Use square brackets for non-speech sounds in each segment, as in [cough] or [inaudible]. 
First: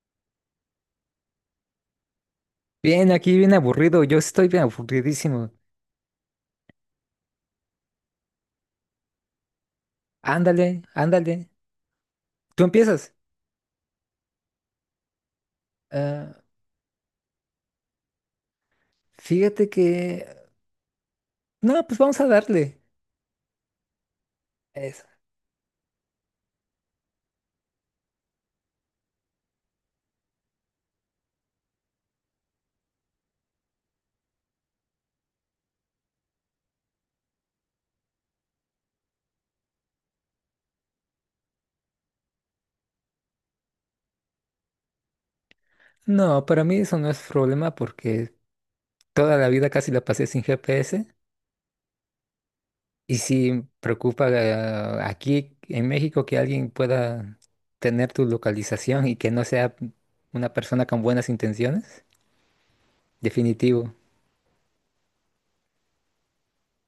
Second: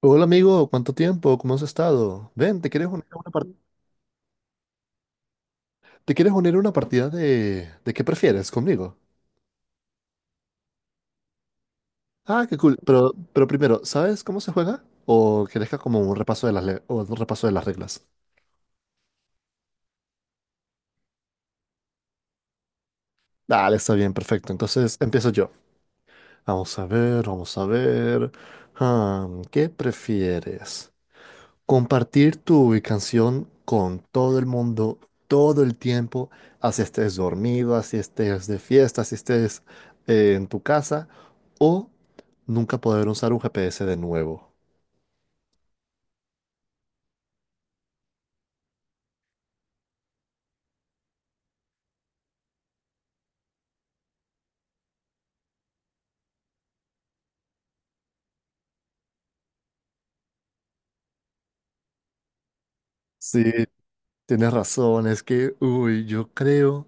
Hola amigo, ¿cuánto tiempo? ¿Cómo has estado? Ven, ¿te quieres unir Bien, a una aquí partida? bien aburrido, yo estoy bien aburridísimo. ¿Te quieres unir a una partida de qué prefieres conmigo? Ándale, ándale. Ah, qué Tú cool. Pero, empiezas. pero primero, ¿sabes cómo se juega? ¿O quieres que haga como un Ah, repaso de o un repaso de las reglas? Fíjate que... No, pues vamos a darle. Dale, está bien, perfecto. Entonces Eso. empiezo yo. Vamos a ver, vamos a ver. Ah, ¿qué prefieres? Compartir tu canción con todo el mundo, todo el tiempo, así estés dormido, así estés de fiesta, así estés en tu casa, o nunca poder usar un GPS de nuevo. No, para mí eso no es problema porque toda la vida casi la pasé sin GPS y sí preocupa aquí en México que alguien pueda tener tu localización y que no sea una persona con buenas intenciones. Sí, Definitivo. tienes razón, es que, uy, yo creo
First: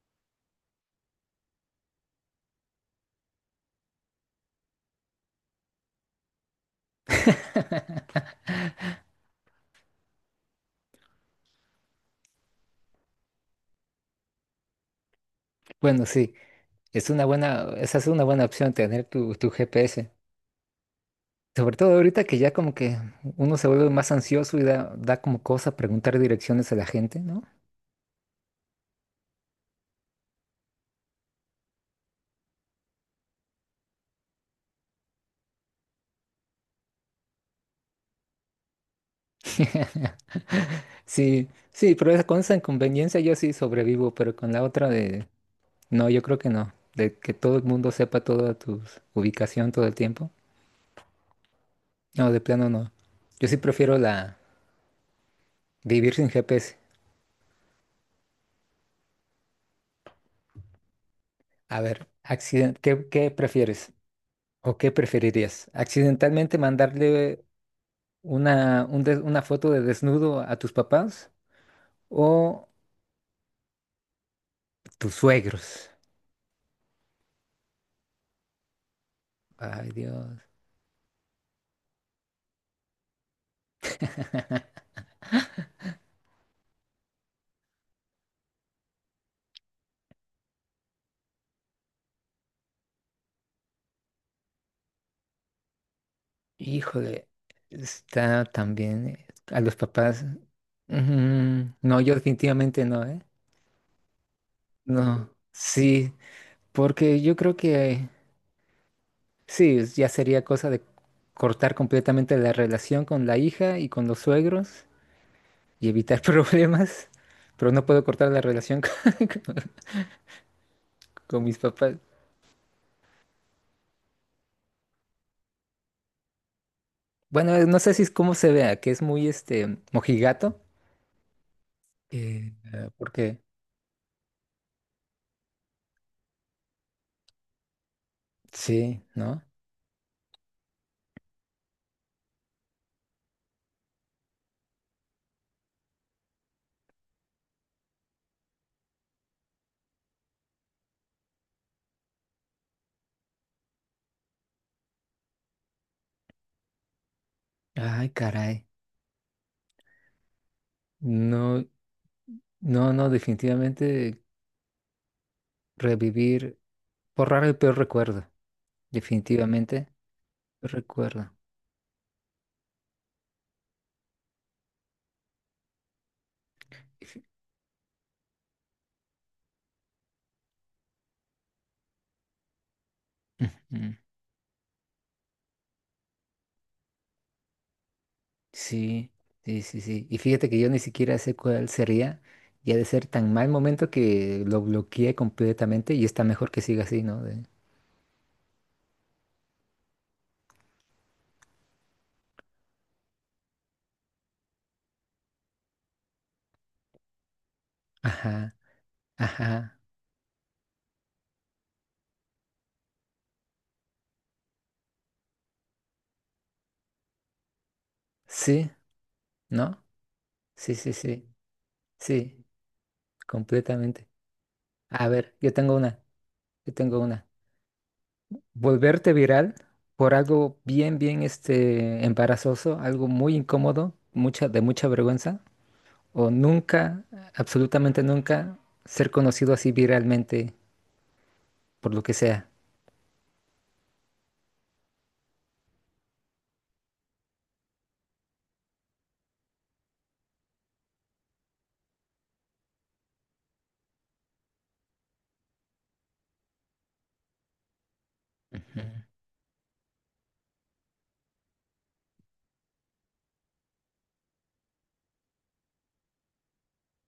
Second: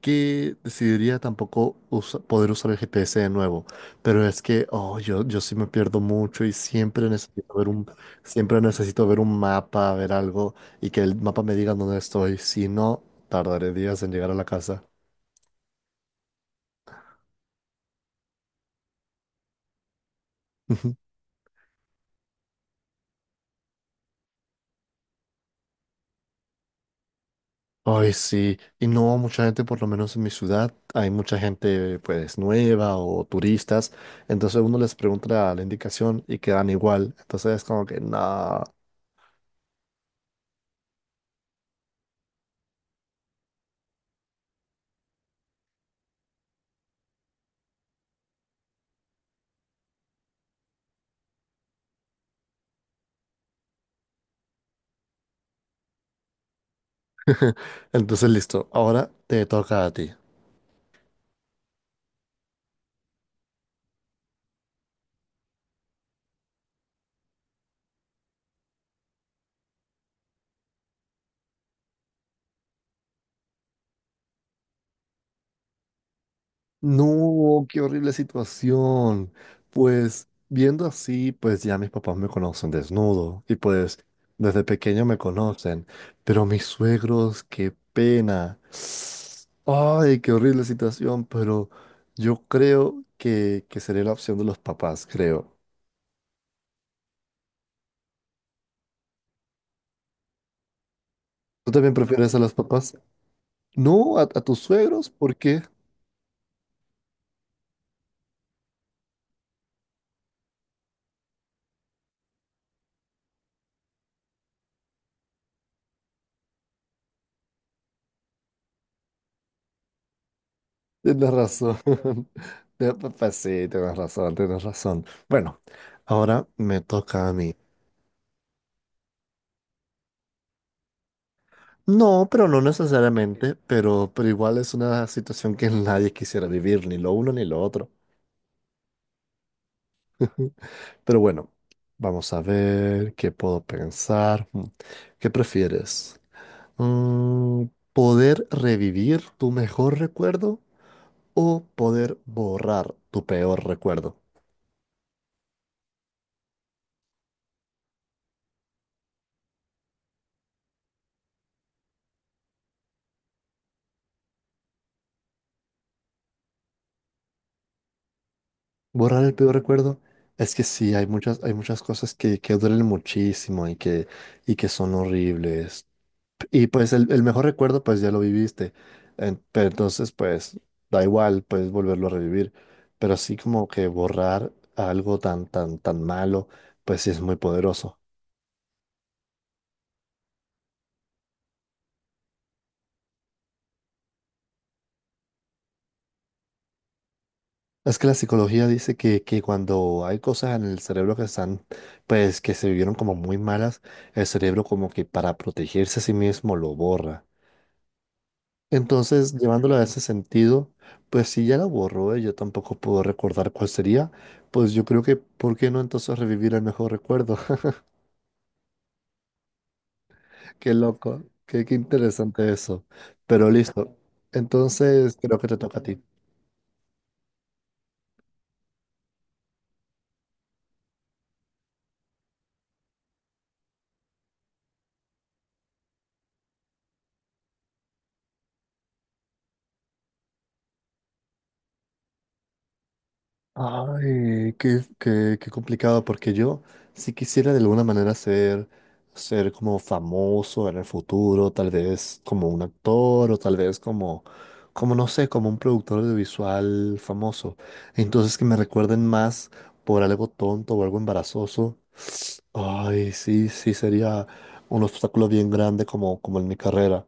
que decidiría tampoco usa- poder usar el GPS de nuevo, pero es que yo sí me pierdo mucho y siempre necesito ver siempre necesito ver un mapa, ver algo y que el mapa me diga dónde estoy, si no, tardaré días en llegar a la casa. Bueno, sí, es una buena, esa es una buena opción tener tu GPS. [laughs] Sobre todo ahorita que ya como que uno se vuelve más ansioso y da como cosa preguntar direcciones a la gente, ¿no? Ay, sí, y no mucha gente, por lo menos en mi ciudad, hay mucha gente pues nueva o turistas, entonces uno les pregunta la indicación y quedan igual, entonces es como que no. [laughs] Sí, sí, pero esa, con esa inconveniencia yo sí sobrevivo, pero con la otra de... No, yo creo que no. De que todo el mundo sepa toda tu ubicación todo el tiempo. No, de plano no. Yo sí prefiero la vivir sin GPS. [laughs] Entonces listo, ahora te toca a ti. A ver, accident ¿qué, qué prefieres? ¿O qué preferirías? ¿Accidentalmente mandarle una, un des- una foto de desnudo a tus papás? ¿O tus suegros? No, qué horrible situación. Ay, Pues Dios. viendo así, pues ya mis papás me conocen desnudo y pues desde pequeño me conocen, pero mis suegros, qué pena. Ay, qué horrible situación, pero yo creo que sería la opción de los papás, creo. Híjole. Está también a los papás. ¿Tú también No, yo prefieres a los definitivamente papás? no, ¿eh? No, a tus suegros, No. ¿por qué? Sí, porque yo creo que sí, es- ya sería cosa de cortar completamente la relación con la hija y con los suegros y evitar [laughs] problemas. Pero no puedo cortar la relación [laughs] con, con- Tienes con mis razón. papás. [laughs] Pues sí, tienes razón, tienes razón. Bueno, ahora me toca a Bueno, mí. No sé si es cómo se vea, que es muy este mojigato. No, pero no Porque necesariamente, pero igual es una situación que [laughs] nadie quisiera vivir, ni lo uno ni lo otro. sí, ¿no? [laughs] Pero bueno, vamos a ver qué puedo pensar. ¿Qué prefieres? Mm, ¿Poder revivir tu mejor recuerdo o poder borrar tu peor recuerdo? Ay, caray. No, no, no, definitivamente revivir, borrar el peor recuerdo. Borrar el peor Definitivamente, recuerdo es que sí, recuerdo. Hay muchas cosas que duelen muchísimo y que son horribles. Y pues Y el fí- mejor recuerdo, pues ya lo viviste. Pero entonces, pues da igual, puedes volverlo a revivir. Pero así como que mm, borrar algo tan, tan, tan malo, pues sí es muy poderoso. sí, sí, sí, sí. Y fíjate que yo ni siquiera sé cuál sería. Y ha de ser tan mal momento que lo bloqueé completamente y está mejor que siga así, ¿no? De- Es que la psicología dice que cuando hay cosas en el cerebro que están, pues que se vivieron como muy malas, el cerebro como que para protegerse a sí mismo lo borra. ajá, Entonces, llevándolo ajá. a ese sentido, pues si ya la borró, yo tampoco puedo recordar cuál sería, pues yo creo que, ¿por qué no entonces revivir el mejor recuerdo? [laughs] Sí, ¿no? Qué Sí, sí, loco, sí, qué sí, interesante eso. Pero listo, completamente. A entonces ver, creo que te toca a ti. Yo tengo una. Volverte viral por algo bien, bien este embarazoso, algo muy incómodo, mucha, de mucha vergüenza, o nunca, absolutamente nunca, ser conocido así viralmente por lo que sea. Ay, qué complicado, porque yo si quisiera de alguna manera ser como famoso en el futuro, tal vez como un actor o tal vez como no sé, como un productor audiovisual famoso. Entonces que me Ujú, recuerden más por algo tonto o algo embarazoso. Ay, sí, sí, sería un obstáculo bien grande como, como en mi carrera.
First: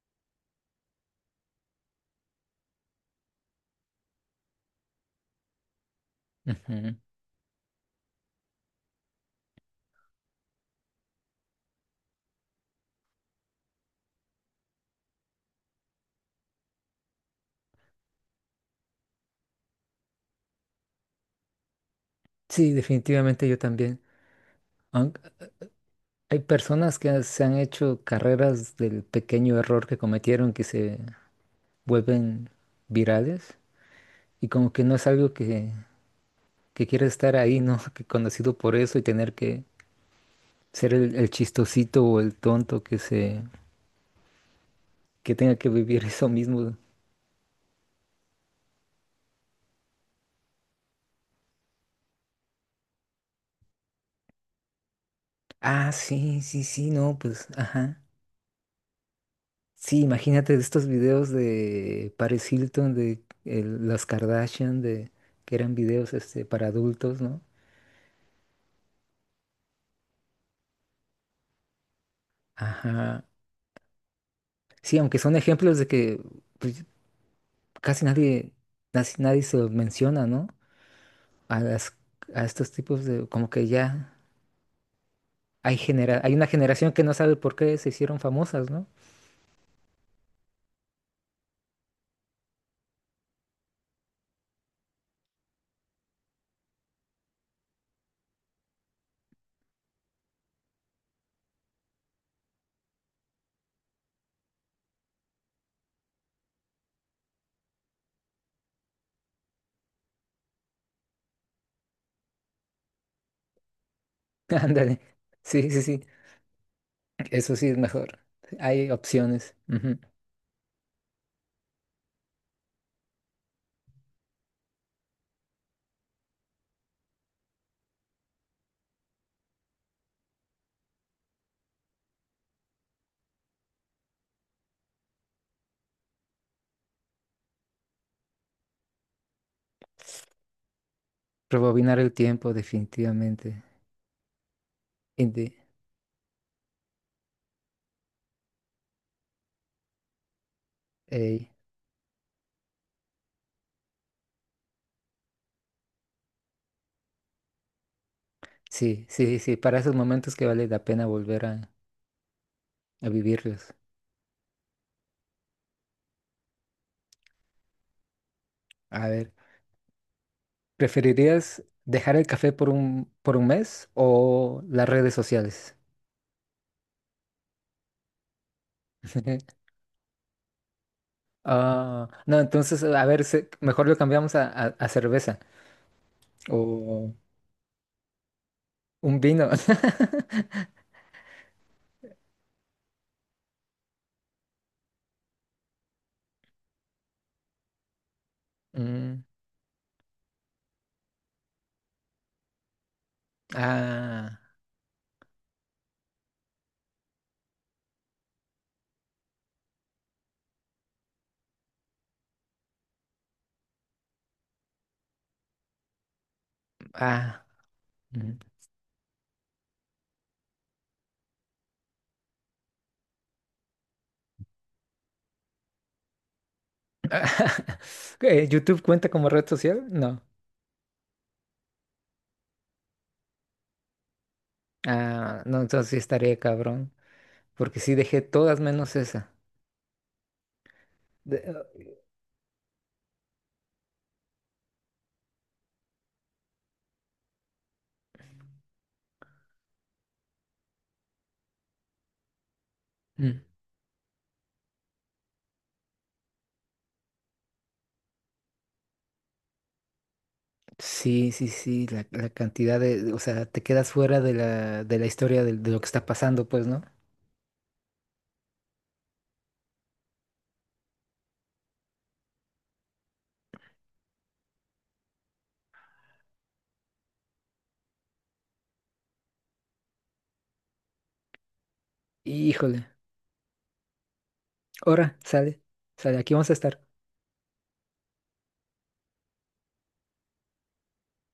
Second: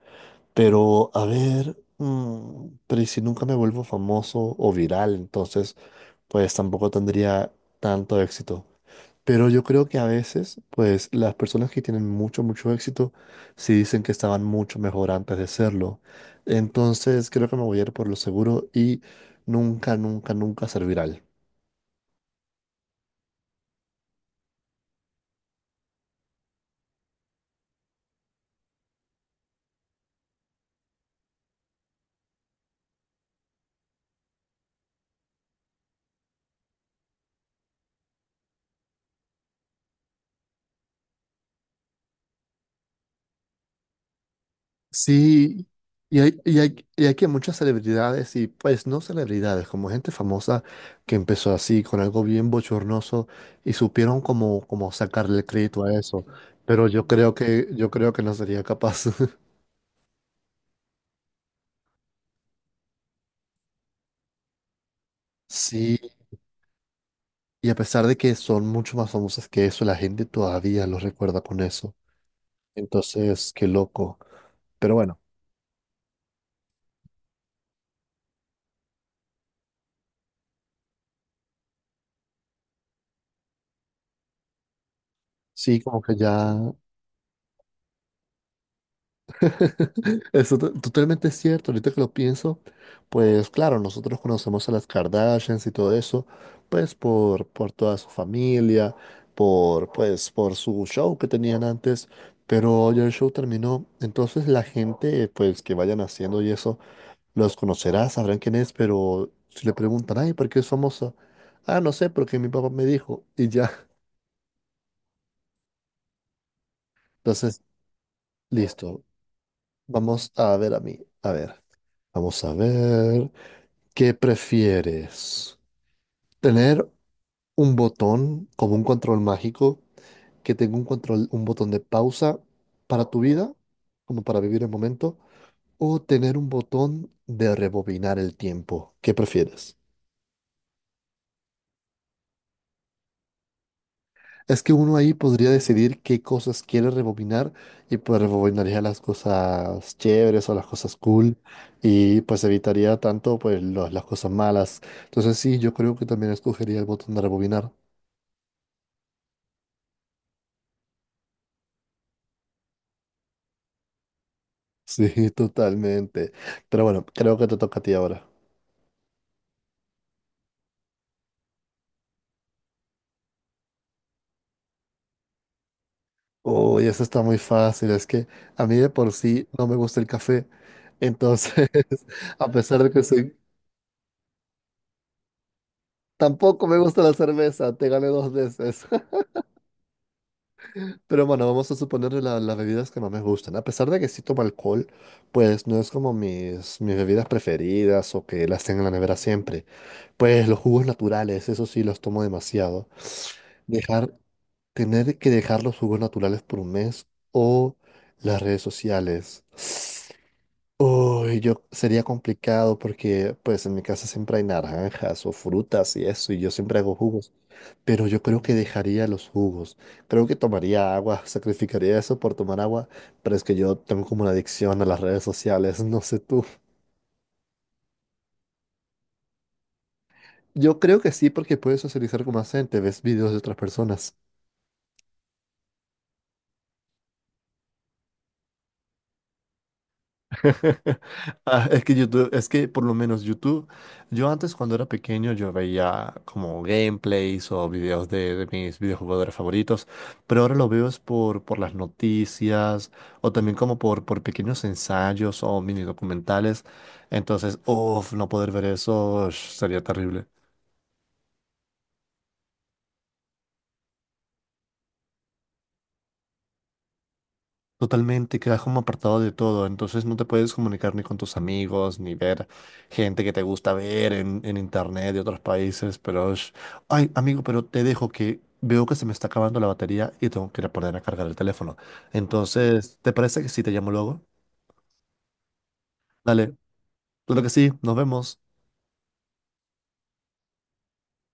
Pero, a ver, pero ¿y si nunca me vuelvo famoso o viral? Entonces pues tampoco ujú. tendría tanto éxito. Pero yo creo que a veces, pues las personas que tienen mucho, mucho éxito, sí dicen que estaban mucho mejor antes de serlo. Entonces creo que me voy a ir por lo seguro y nunca, nunca, nunca ser viral. Sí, definitivamente yo también. Aun- hay personas que se han hecho carreras del pequeño error que cometieron que se vuelven virales y como que no es algo que quieres estar ahí, ¿no? [laughs] Que conocido por eso y tener que ser el chistosito o el tonto que se, que tenga Sí, que vivir [laughs] eso mismo. Y hay que muchas celebridades y pues no celebridades, como gente famosa que empezó así, con algo bien bochornoso y supieron como, como sacarle crédito a eso. Sí, sí, Pero sí, no, pues, yo ajá. creo que no sería capaz. [laughs] Sí, imagínate estos videos de Paris Hilton, de el- las Kardashian, de que eran Sí, videos este, para adultos, ¿no? y a pesar de que son mucho más famosas que eso, la gente todavía los recuerda con eso. Ajá. Entonces, qué loco. Pero Sí, aunque bueno, son ejemplos de que pues, casi nadie, casi nadie se los menciona, ¿no? A las, a estos tipos de, como que ya hay sí, como que genera, hay una ya... generación que no sabe por qué se hicieron famosas, ¿no? [laughs] Totalmente es cierto, ahorita que lo pienso, pues claro, nosotros conocemos a las Kardashians y todo eso, pues por toda su familia, por, pues, por su show que tenían antes, pero ya el show terminó, entonces la gente, pues que vayan haciendo y eso. Los conocerás, sabrán quién es, pero si le preguntan, ay, ¿por qué es famoso? Ah, no sé, porque mi papá me dijo y ya. [laughs] Ándale. Sí, sí, sí. Eso Entonces, sí es mejor. Hay listo. opciones. Ujú. Vamos a ver a mí. A ver, vamos a ver. ¿Qué prefieres? ¿Tener un botón como un control mágico que tenga un control, un botón de pausa para tu vida, como para vivir el momento? ¿O tener un botón de rebobinar el tiempo? ¿Qué prefieres? Rebobinar el tiempo, definitivamente. Es que uno ahí podría Indi- decidir qué cosas quiere rebobinar y pues rebobinaría las cosas chéveres o las cosas cool ey, y pues evitaría tanto las cosas malas. Entonces sí, yo creo que también escogería el botón de rebobinar. sí, sí, sí. Para esos momentos que vale la pena volver a vivirlos. Sí, [laughs] totalmente. Pero bueno, creo que te toca a ti ahora. A ver, ¿preferirías dejar el café por un mes o las redes sociales? Uy, eso está muy fácil. Es que a mí de por sí no [laughs] me gusta el café. Entonces, [laughs] No, a pesar entonces, de que a ver, soy... se- mejor lo cambiamos a cerveza Tampoco me gusta la o cerveza. Te gané dos veces. un vino. [laughs] Pero bueno, vamos a suponer las bebidas que más me gustan. A pesar de que sí tomo alcohol, pues no es como mis bebidas preferidas o que las tengo en la nevera Mm, siempre. Pues los jugos naturales, eso sí los tomo demasiado. Dejar, ah, Tener que dejar los jugos naturales por un mes o las redes sociales. Uy, yo sería complicado porque pues en mi casa siempre hay naranjas o frutas y eso, y yo siempre hago jugos, ah. pero yo creo que dejaría los jugos. Creo que tomaría agua, [laughs] sacrificaría eso por tomar agua, pero es que yo tengo como una adicción a las redes sociales, no sé tú. [laughs] ¿YouTube cuenta como red social? No. Yo creo que sí porque puedes socializar con más gente, ves videos de otras personas. Ah, no, entonces sí estaría cabrón. Porque sí dejé todas menos esa. [laughs] De- ah, Ah, es que YouTube, es que por lo menos YouTube, yo antes cuando era pequeño yo veía como gameplays o videos de mis videojugadores favoritos, pero ahora lo veo es por las noticias o mm. también como por pequeños ensayos o mini documentales. Entonces, uff, no poder ver eso ush, sería terrible. Sí, sí, sí. La cantidad de. O sea, te quedas fuera de la historia de lo que está pasando, pues, ¿no? Totalmente, quedas como apartado de todo, entonces no te puedes comunicar ni con tus amigos, ni ver gente que te gusta ver en internet de otros países, pero... es- Ay, amigo, pero te dejo que veo que se me está acabando la batería y tengo que ir a poner a cargar el teléfono. Híjole. Entonces, ¿te parece que sí te llamo luego? Ahora, sale. Sale, aquí vamos a Dale, estar. claro que sí, nos vemos.